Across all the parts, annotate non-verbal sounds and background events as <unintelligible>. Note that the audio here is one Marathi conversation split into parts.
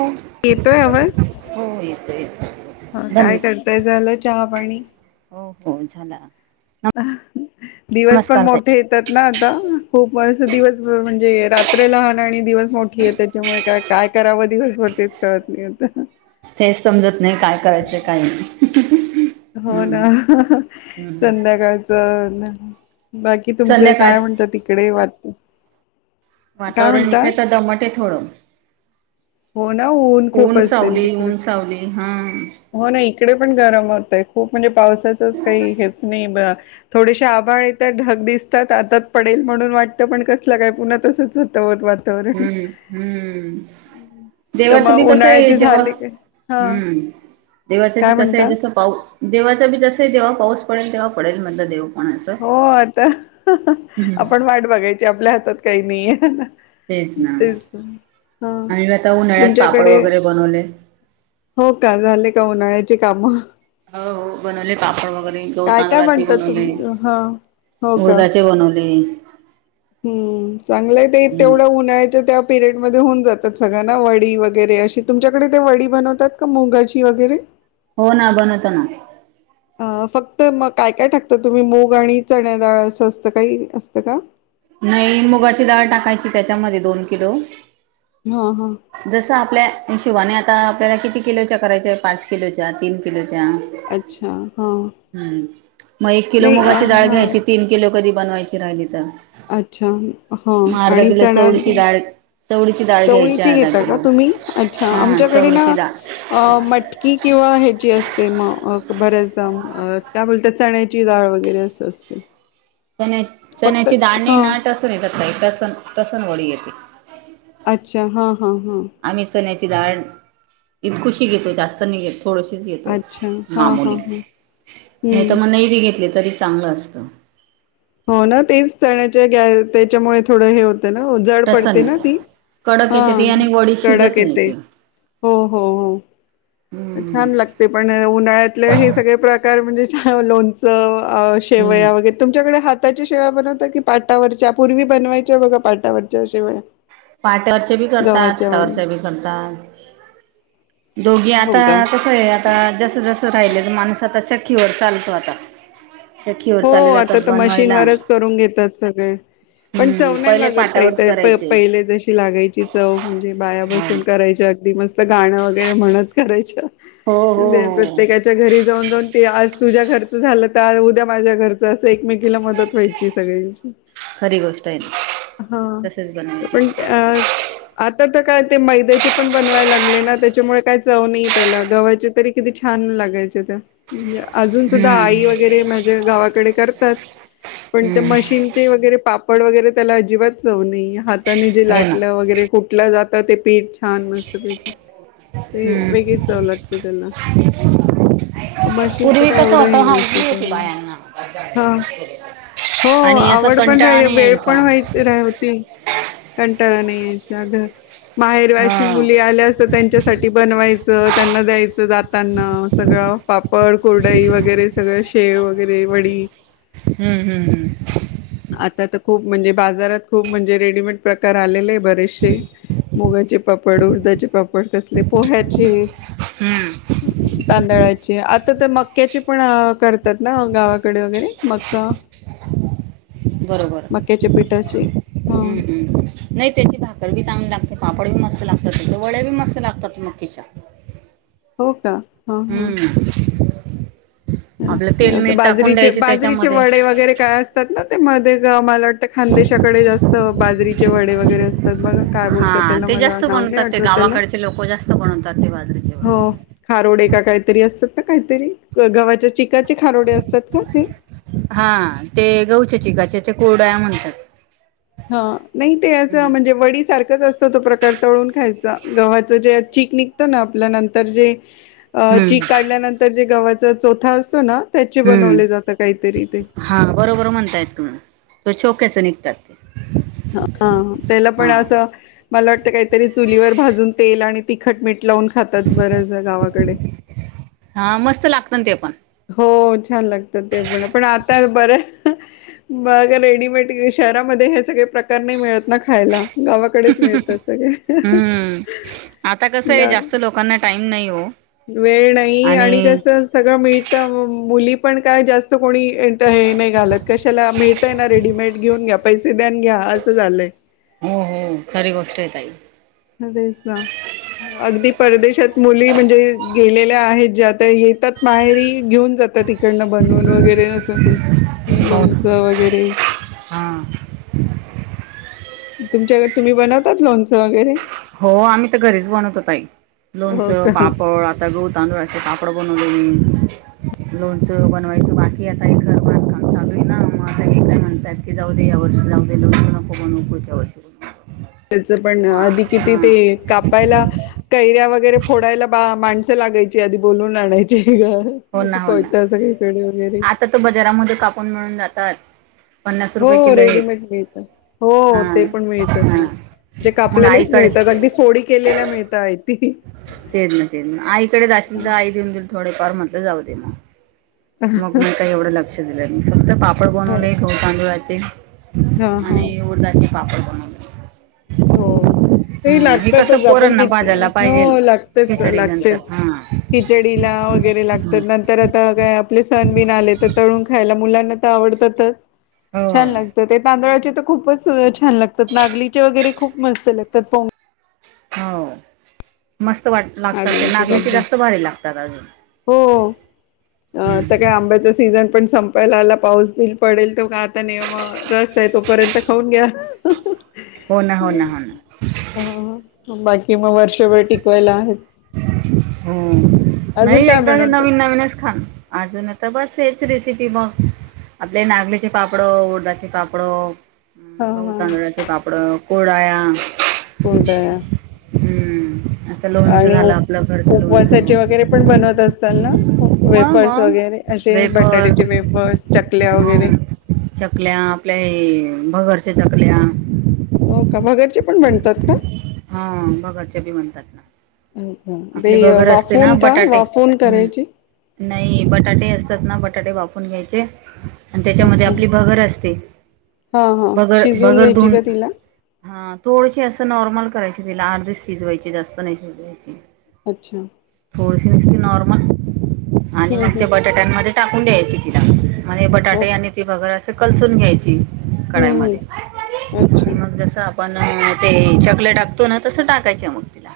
हो येतोय आवाज हो येते येते. हा काय करताय झालं चहा पाणी? हो हो झाला. दिवस पण नमस्कार ताई मोठ. ेतात ना आता खूप अस दिवस म्हणजे रात्र लहान आणि दिवस मोठी आहे त्याच्यामुळे का काय करावं दिवसभर तेच कळत नाही आता हेच समजत नाही काय करायचे काही नाही. हो हम्म ना हम्म. संध्याकाळच ना बाकी कि तुमच काय संध्याकाळच म्हणत तिकडे वाटत. वातावरण नििकळता दमटे थोडं. हो ना ऊन खूप असल तिकड. चवली हां. हो ना इकडे पण गरम होतय खूप म्हणजे पावसाचंच काही हेच नाही. थोडेसे आभाळ येतात ढग दिसतात आताात पडेल म्हणून वाटतं पण कसलं काय पुन्हा तसंच होतं होत वा. हम्म ह हम्म. तर देवाचं बी मग कस आहे उन्हाळ्याचे जेव्हा झाले की हा हम्म. देवाच बी काय कसं आहे म्हणता जसं पाऊ देवाचा बी जसं आहे तेव्हा पाऊस पडेल तेव्हा पडेल म्हणत देव. पण असं. हो आता हम्म आपण वाट बघायची आपल्या हातात काही नाहीय. तेच ना तेच हा आम्ही आता उन्हाळ्यात पापड तुमच्याकडे वगैरे बनवले. हो का झाले का उन्हाळ्याची कामं हो हो बनवले पापड वगैरे गह काय काय तांदूळाचे म्हणतात तुम बनवले. हा हो का मुरदाचे बनवले. हम्म चांगलंय ते हम्म तेवढं उन्हाळ्याच त्या पिरियड मध्ये होन जातात सगळ्यांना वडी वगैरे अशी तुमच्याकडे ते वडी बनवतात का मुगाची वगैरे हो ना बनवत ना. अ फक्त मग काय काय टाकत तुम्ही मूग आणि चण्या ाळ असं असतं काही असतं का? नाही मुगाची डाळ टाकायची, त्याच्यामध्ये दोन किलो, हा हा, जसं आपल्या हि शोबाणे आता, आपल्याला किती किलोच्या करायच्या पाच किलोच्या तीन किलोच्या, अच्छा हां, हम्म मग एक किलो मुगाची डाळ हा घ्यायची, तीन किलो कधी बनवायची राहिली तर, अच्छा ह, मग अर्धा आणि किलो चण चवळीची डाळ चवळीची डाळ चवळी, घ्यायची ची अर्धा घेत क किलो तुम्ही अच्छ हा आमच्या कडये ना, चवळीची डाळ अ मटकी किंवा ह्याची असते मग, बऱ्याचदा काय बोलत चण्याची डाळ वगैरे असते, सस्त, चण्या चण्याची दाणी हा नटसण येतात, काही प्रसन प्रसन वळी येते, अच्छा हां हां हां, आम्ही चन्याची डाळण, इतकुशी घेतो जास्तनी घेतो, थोडशीच येतो अच्छा. हां, मामूली हां, हां. नाही, तर हं. मग नै बी घेतले तरी चांगलं असतं. हो ना तेच चण्याच्या, गॅ त्याच्यामुळे थोडं हे हो, ना जड तसं पडते ना नाही ती, कडक हा येते ते आणि वडी शिजत कडक नाही येते, ते हो, हो, हो, हम्म छान लागते पण उन्हाळ्यातले, हे सगळे प्रकार म्हणजे, छ लोणचं. शेवया वगैे, तुमच्याकडे हाताची शेवा बनवता, की पाटावरच्या पूर्वी बनवायच्या बघा पाटावरच्या शेवया, पाटवरच्या बी करतात, गव्हाच्या वगैरे. हातावरच्या बी करतात, दोघी हो आता का? कसं आहे, आता जसं जसं राहिले, तर माणूस आता चक्कीवर चालतो आता, चक्कीवर हो चालले आता जातात तर बनवायला मशीनवरच, करून घेतात सगळे, पण हम्म चव नाही पहिले लागत पाटावर ताई, प करायचे पहिले जशी लागायची, च म्हणजे बाया बसून, हो करायच्या अगदी मस्त गाणं वगैरे म्हणत करायचं. हो हो प्रत्येकाच्या घरी जाऊन, जाऊन ते आज तुझ्या घरच झालं तर उद्या माझ्या घरच असं, एकमेकीला मदत व्हायची सगळी, खरी गोष्ट आहे हा तसेच बनवायचे पण अ, आता तर काय ते मैद्याचे पण बनवायला लागले ना, त्याच्यामुळे काय चव नाही त्याला, गव्हाची तरी किती छान लागायचे त्या, म्हणजे अजून सुद्धा हम्म आई वगैरे, ज गावाकडे करतात, पण ते हम्म मशीन, चे वगैरे पापड वगैरे त्याला, अजिबात चव नये हाताने जे हो ना लाटलं वगैरे, फुटला जात ते पीठ, छान मस्तपैकी ते हम्म वेगच, चव लागते त्याला, मशीनच काय एवढं हे नसत ते हे, ह, <unintelligible> हा हो आवड पण कंटाळा राही, नाही वेळ यायचा पण व्हाय ते रा होतील कंटाळा नाही, यायच्या अ घर, हा माहेरवाशी मुली आल्या, असत त्यांच्या, साठी बनवायचं त्यांना द्यायचं, जाताना सगळं पापड, कोुरडाई वगैरे सगळं शेव वगैरे वडी, हम्म हम्म हम्, आता तर खूप म्हणजे बाजारात, खूप म्हणजे रेडीमेड प्रकार आलेले आहे बरेचसे, मुगाचे पापड, उर्धाचे पापड, कसले पोह्याचे हम्म तांदळाची आता तर मक्याची, पण करतात. ना गावाकडे वगैरे मक्का, बरोबर मक्याच्या पिठाचे, हा, हम्म हम्म नाही त्याची भाकरर बी चांगली लागते, पापड बी मस्त लागतात, त्याच्यां वड्या बी मस्त लागतात मकीच्या, <inaudible> हो का, ह ह, हम्म आपलं तेल अच्छा मीठ टाकून बाजरीचे द्यायचे बाजरीचे त्याच्यामध्ये वडे वगैरे काय, असतात ना ते मध्ये ग मला, त्या खानदेशाकडे जास्त बाजरीचे वडे वगैरे असतात बघा काय बोलतात हा त्याला ते मला जास्त नाव नाही बनवतात ते आठवत त्याला गावाकडचे लोक जास्त बनवतात ते बाजरीच्या वड्या हो खारोडे का काहीतरी असतात ना काहीतरी गव्हाच्या चिकाचे खारोडे असतात का ते हा ते गहूच्या चिकाच्या कुरडया म्हणतात ह नाही ते असं हम्म म्हणजे वडी सारखंच असत तो प्रकार तळून खायचा गव्हाचं जे चीक निघतं ना आपल्या नंतर जे अ हम्म चीक काढल्यानंतर जे गव्हाचा चोथा असतो ना त्याचे हम्म बनवले जातं काहीतरी ते हा बरोबर म्हणतायेत तुम्ही त चोथ्याचं निघतात ते हा त्याला पण हा असं मला वाटतं काहीतरी चुलीवर भाजून तेल आणि तिखट मीठ लावून खातात बऱ्याच गावाकडे हा मस्त लागत ना ते पण हो छान लागतं ते पण पण आता बरं मग रेडीमेड शहरामध्ये हे सगळे प्रकार नाही मिळत ना खायला गावा कडेच मिळतात सगळे हम्म आता कसं आहे जास्त लोकांना टाईम नाही हो वेळ नाही आणि कस सगळं मिळतं मुली पण काय जास्त कोणी हे नाही घालत कशाला मी ना रेडीमेड घेऊन घ्या पैसे द्या अन घ्या असं झालंय हो हो खरी गोष्ट आहेे ताई तेचं ना अगदी परदेशात मुली म्हणजे गेलेल्या आहेत ज्या त्या येतात माहेरी घेऊन जातात इकडंनं बनवून वगैरे असं ते हो लोणचं वगैरे हा तुमच्याकडे तुम्ही बनवतात लोणचं वगैरे हो आम्ही तर घरीच बनवतो ताई हो लोणचं का पापड आता गहू तांदूळा पापड बनवले मी लोणचं बनवायचं बाकी आता हे घर बांधकाम चालू आहे ना मग आता हे काय म्हणतात ते जाऊ दे या वर्षी जाऊ दे लोणचं नको बनवू पुढच्या वर्षी त्याच पण मग आधी किती हा ते कापायला कैऱ्या वगैरे फोडायला बा माणसं लागायची आधी बोलून आणायची घ हो ना हो ना आता तर बजारामध्ये कापून मिळून जातात पन्नास रुपये हो किलो एक रेडीमेड मिळतं हो हा ते पण मिळतात हा ना जे मग कापलेलेच आईकडे मिळतात अगदी फोडी केलेल्या मिळतायेत ते तेचं ना तेचं ना आईकडेच जाशील तर आई देऊन देईल थोडेफार म्हटलं जाऊ दे मग मग मी काही एवढं लक्ष दिलं नाही फक्त पापड बनवले गहू तांदुळाचे हा हा. आणि उडदाचे पापड बनवले हो ते हम्म हे कसं लागतातच आपण पोरांना किती भाजायला पाहिजेल हो लागतेच खिचडी नंतर लागतेच हा खिचडीला वगैरे लागतात ना तर आता काय आपले सण बिन आले तर तळून खायला मुलांना तर आवडतातच हो छान लागतात ते तांदळाचे तर खूपच सुरे छान लागतात नागलीचे वगैरे खूप मस्त लागतात हो मस्त वाट लागतात ते नागलीचे नागल्याचे बाप्पा जास्त भारी लागतात अजून हो आता काय हम्म आंब्याचा सीझन पण संपायला आला पाऊस बिल पडेल तो काय आता न रस तोपर्यंत खाऊन घ्या हो ना हो ना हो ना ह बाकी मग वर्षभर टिकवायला आहेच हो अजून नाही काय एकदा बनवतात नवीन नवीनच खान अजून आता बस हेच रेसिपी मग आपले नागलीचे पापडं उडदाचे पापडं अ हा गहू हा तांदळाचे पापडं कुरडया फकुलड <inaudible> हम्म हा आणि उ उपवासाचे वगैरे पण बनवत असतात ना मग वेफर्स मग वगैरे, असे वेफर बटाट्याचे वेफर्सट चकल्या वगैरे हं चकल्या आपल्या हे भगरच्या चकल्या हो का भगरचे पण म्हणतात का? हा भगरच्या बी म्हणतात ना, ते आपले बगर असते ना वाफवून का बटाटे वाफवून हम् करायची नाही बटाटे असतात ना बटाटे वापून घ्यायचे. आणि त्याच्यामध्ये अच्छा आपली बगर असते हा हा बगर शिजवून बगर घ्यायची धोन का तिला हा थोडशी असं नॉर्मल करायची तिला अर्धीच शिजवायचे जास्त नाही शिजवायची. अच्छा थोडीशी नसती नॉर्मल आणि हम्म मग त्या हम्म बटाट्यांमध्ये टाकून द्यायची तिला म्हणजे ओ बटाटे आणि ती बघर असे कलसून घ्यायची. कढाई म हम्म हम्म अच्छा मग जस आपण ते चॉकलेट ो ना तसं टाकायं मग तिला,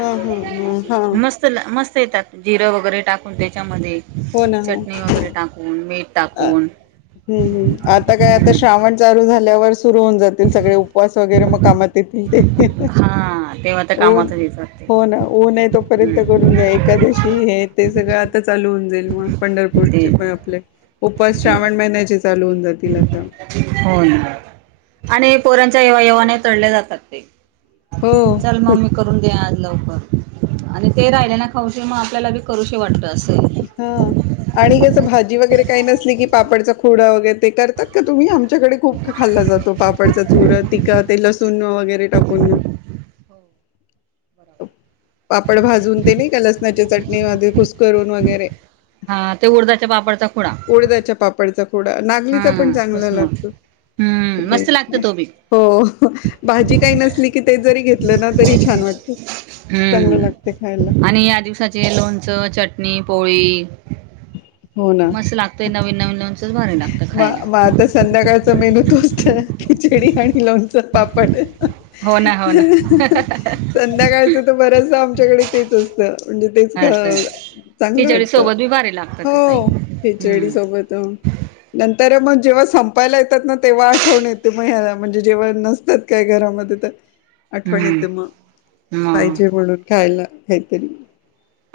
हा हा हम हा मत मस्त येतात जिरं वगैरे टाकून त्याच्यामध्ये हो ना हो चटणी वगैरे टाकून मीठ अ टाकून हम्म हम्म आता काय आता श्रावण चालू झाल्यावर सुरु होऊन जातील सगळे उपवास वगैरे मग कामात येतील ते, हा तेव्हा त्या ऊन कामातच येतात ते हो ना ऊन आहे तोपर्यंत हम्म करून घ्या एकादशी हे ते सगळं आता चालू होऊन जाईल मग पंढरपूरचे पण तेच आपले उपास तेच श्रावण महिन्याचे चालू होून जातील आता हो आणि पोरांच्या येव्हा येव्हा नाही तळले जातात ते हो चल म्मी करून द लवकर आणि ते राहिले ना खाऊश मग आपल्यालाी करू वाटत असे. हा आणि कसं भाजी वगैरे काही नसली की पापडचा खोडा वगैरे ते करतात का तुम्ही आम त्याच्याकडे खूप खाल्ला जातो पापडचा चूर ते लसूण वगैरे टाकून पापड भाजून ते नाही का लसणाची चटणी कुसकरून वगैरे हा ते उडदाच्या पापडचा खुडा कोडदच्या पापडचा खोडा, नागलीचा पण हा चांगला कसमळ लागतो. हम्म ते मस्त लागत तो बी हो भाजी काही नसली की ते जरी घेतलं ना तरी छान वाटत. चांगलं लागते खायला हम्म आणि या दिवसाचे लोणचं, चटणी पोळी मस्त लागतय नवीन नवीन नवी बा बा आता संध्याकाळचा मेनू तोचत खिचडी आणि लोणच पापड हो ना हो ना संध्याकाळच तर बरच आमच्याकडे तेच असतं. म्हणजे तेच असं का चांगलं खिचडी वाटत सोबत बी भारी लागतं ते ताई हो खीचडी हम्म सोबत तर नंतर मग जेव्हा संपायला येतात ना तेव्हा आठवून येते मग ह्याला म्हणजे जेव्हा नसतात काय घरामध्ये तर ह आठवण येते मग पाहिजे म्हणून खायला काहीतरी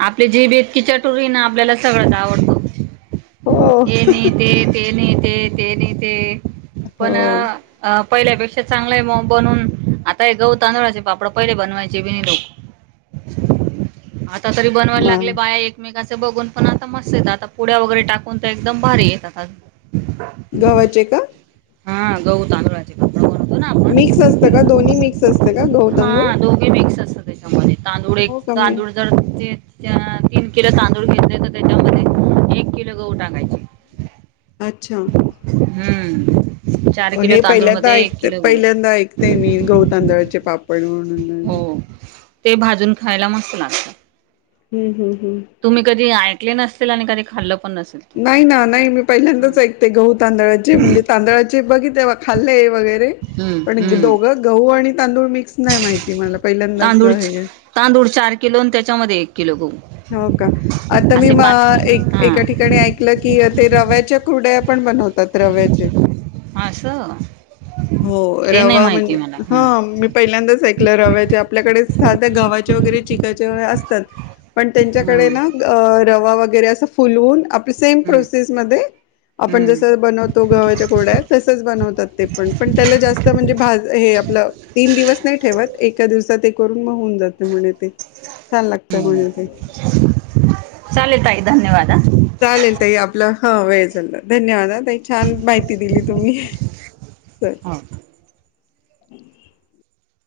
आपले जीभ इतकी चटुरी ना आपल्याला सगळंच आवडतं. हो हे नाही ते ते नाही ते ते नाही ते पण अ पहिल्यापेक्षा चांगलंय म बनून आता हे गह तांदुळाचे पापड पहिले बनवायचे बीनी लोक तसरी बनवायला म लागले बाया एक मेकाचे बघून पण आता मस्त येतात आता पुड्या वगैरे टाकून तर एकदम भारी येतात आ गवचे का? हा गहू तांदूळ मिक्स असतं का दोन्ही मिक्स असतं का गहू, तांदूळ? हा दोघे मिक्स असत त्याच्यामध्ये तांदूळ एक हो कमी तांदूळ जर ते तीन किलो तांदूळ घेतले तर त्याच्यामध्ये एक किलो गहू टाकायची. अच्छा. हम्म. चार किलो हे तांदूळ पहिल्यांदा मध्ये एक ऐकते किलो गहू पहिल्यांदा ऐकते मी गहऊ तांदळाचे पापड म्हणून हो. ते भाजून खायला मस्त लागत. हम्म हम् हम्. तुम्ही कधी ऐकले नसतील आणि कधी खाल्लं पण नसेल. तू नाही ना नाही मी हम्म पहिल्यांदाच ऐकते गहू तांदळाचे म्हणजे तांदळाचे बघित खाल्ले वगैरे हम्म पण हम्म. दोघं गहू, तांदूळ मिक्स नाही माहिती मला पहिल्यांदाच तांदूळ हे तांदूळ चार किलो आणि त्याच्यामध्ये एक किलो गहू. हो का? आता मी असे म पाच एक एका हा ठिकाणी ऐकलं की ते रव्याच्या कुरड्या पण बनवत रव्याचे असं हो ते नाही रवा माहिती म्हणजे मला हा हम्म मी पहिल्यांदाच ऐकलं रवायचे आपल्याकडे साध्या गववा्हाचे वगैरे चिकायचे व असतात. पण पण त्यांच्याकडे हम्म ना रवा वगैरे असं फुलवून आपल्या सेम हम्म प्रोसेसमध्येध्ये आपण हम्म जसं बनवतो गव्हाच्या कुरडया तसंच बनवतात ते पण पण त्याला जास्त म्हणजे भाज हे आपलं तीन दिवस नाही ठेवत एका दिवसात ते करून मग होऊन जात म्हणे ते छान लागतं म्हणे. ते चाले तई धन्यवाद. चालेल तई आपला हा वेळ चालला धन्यवाद आ त छान माहिती दिली तुम्ही. चल हा.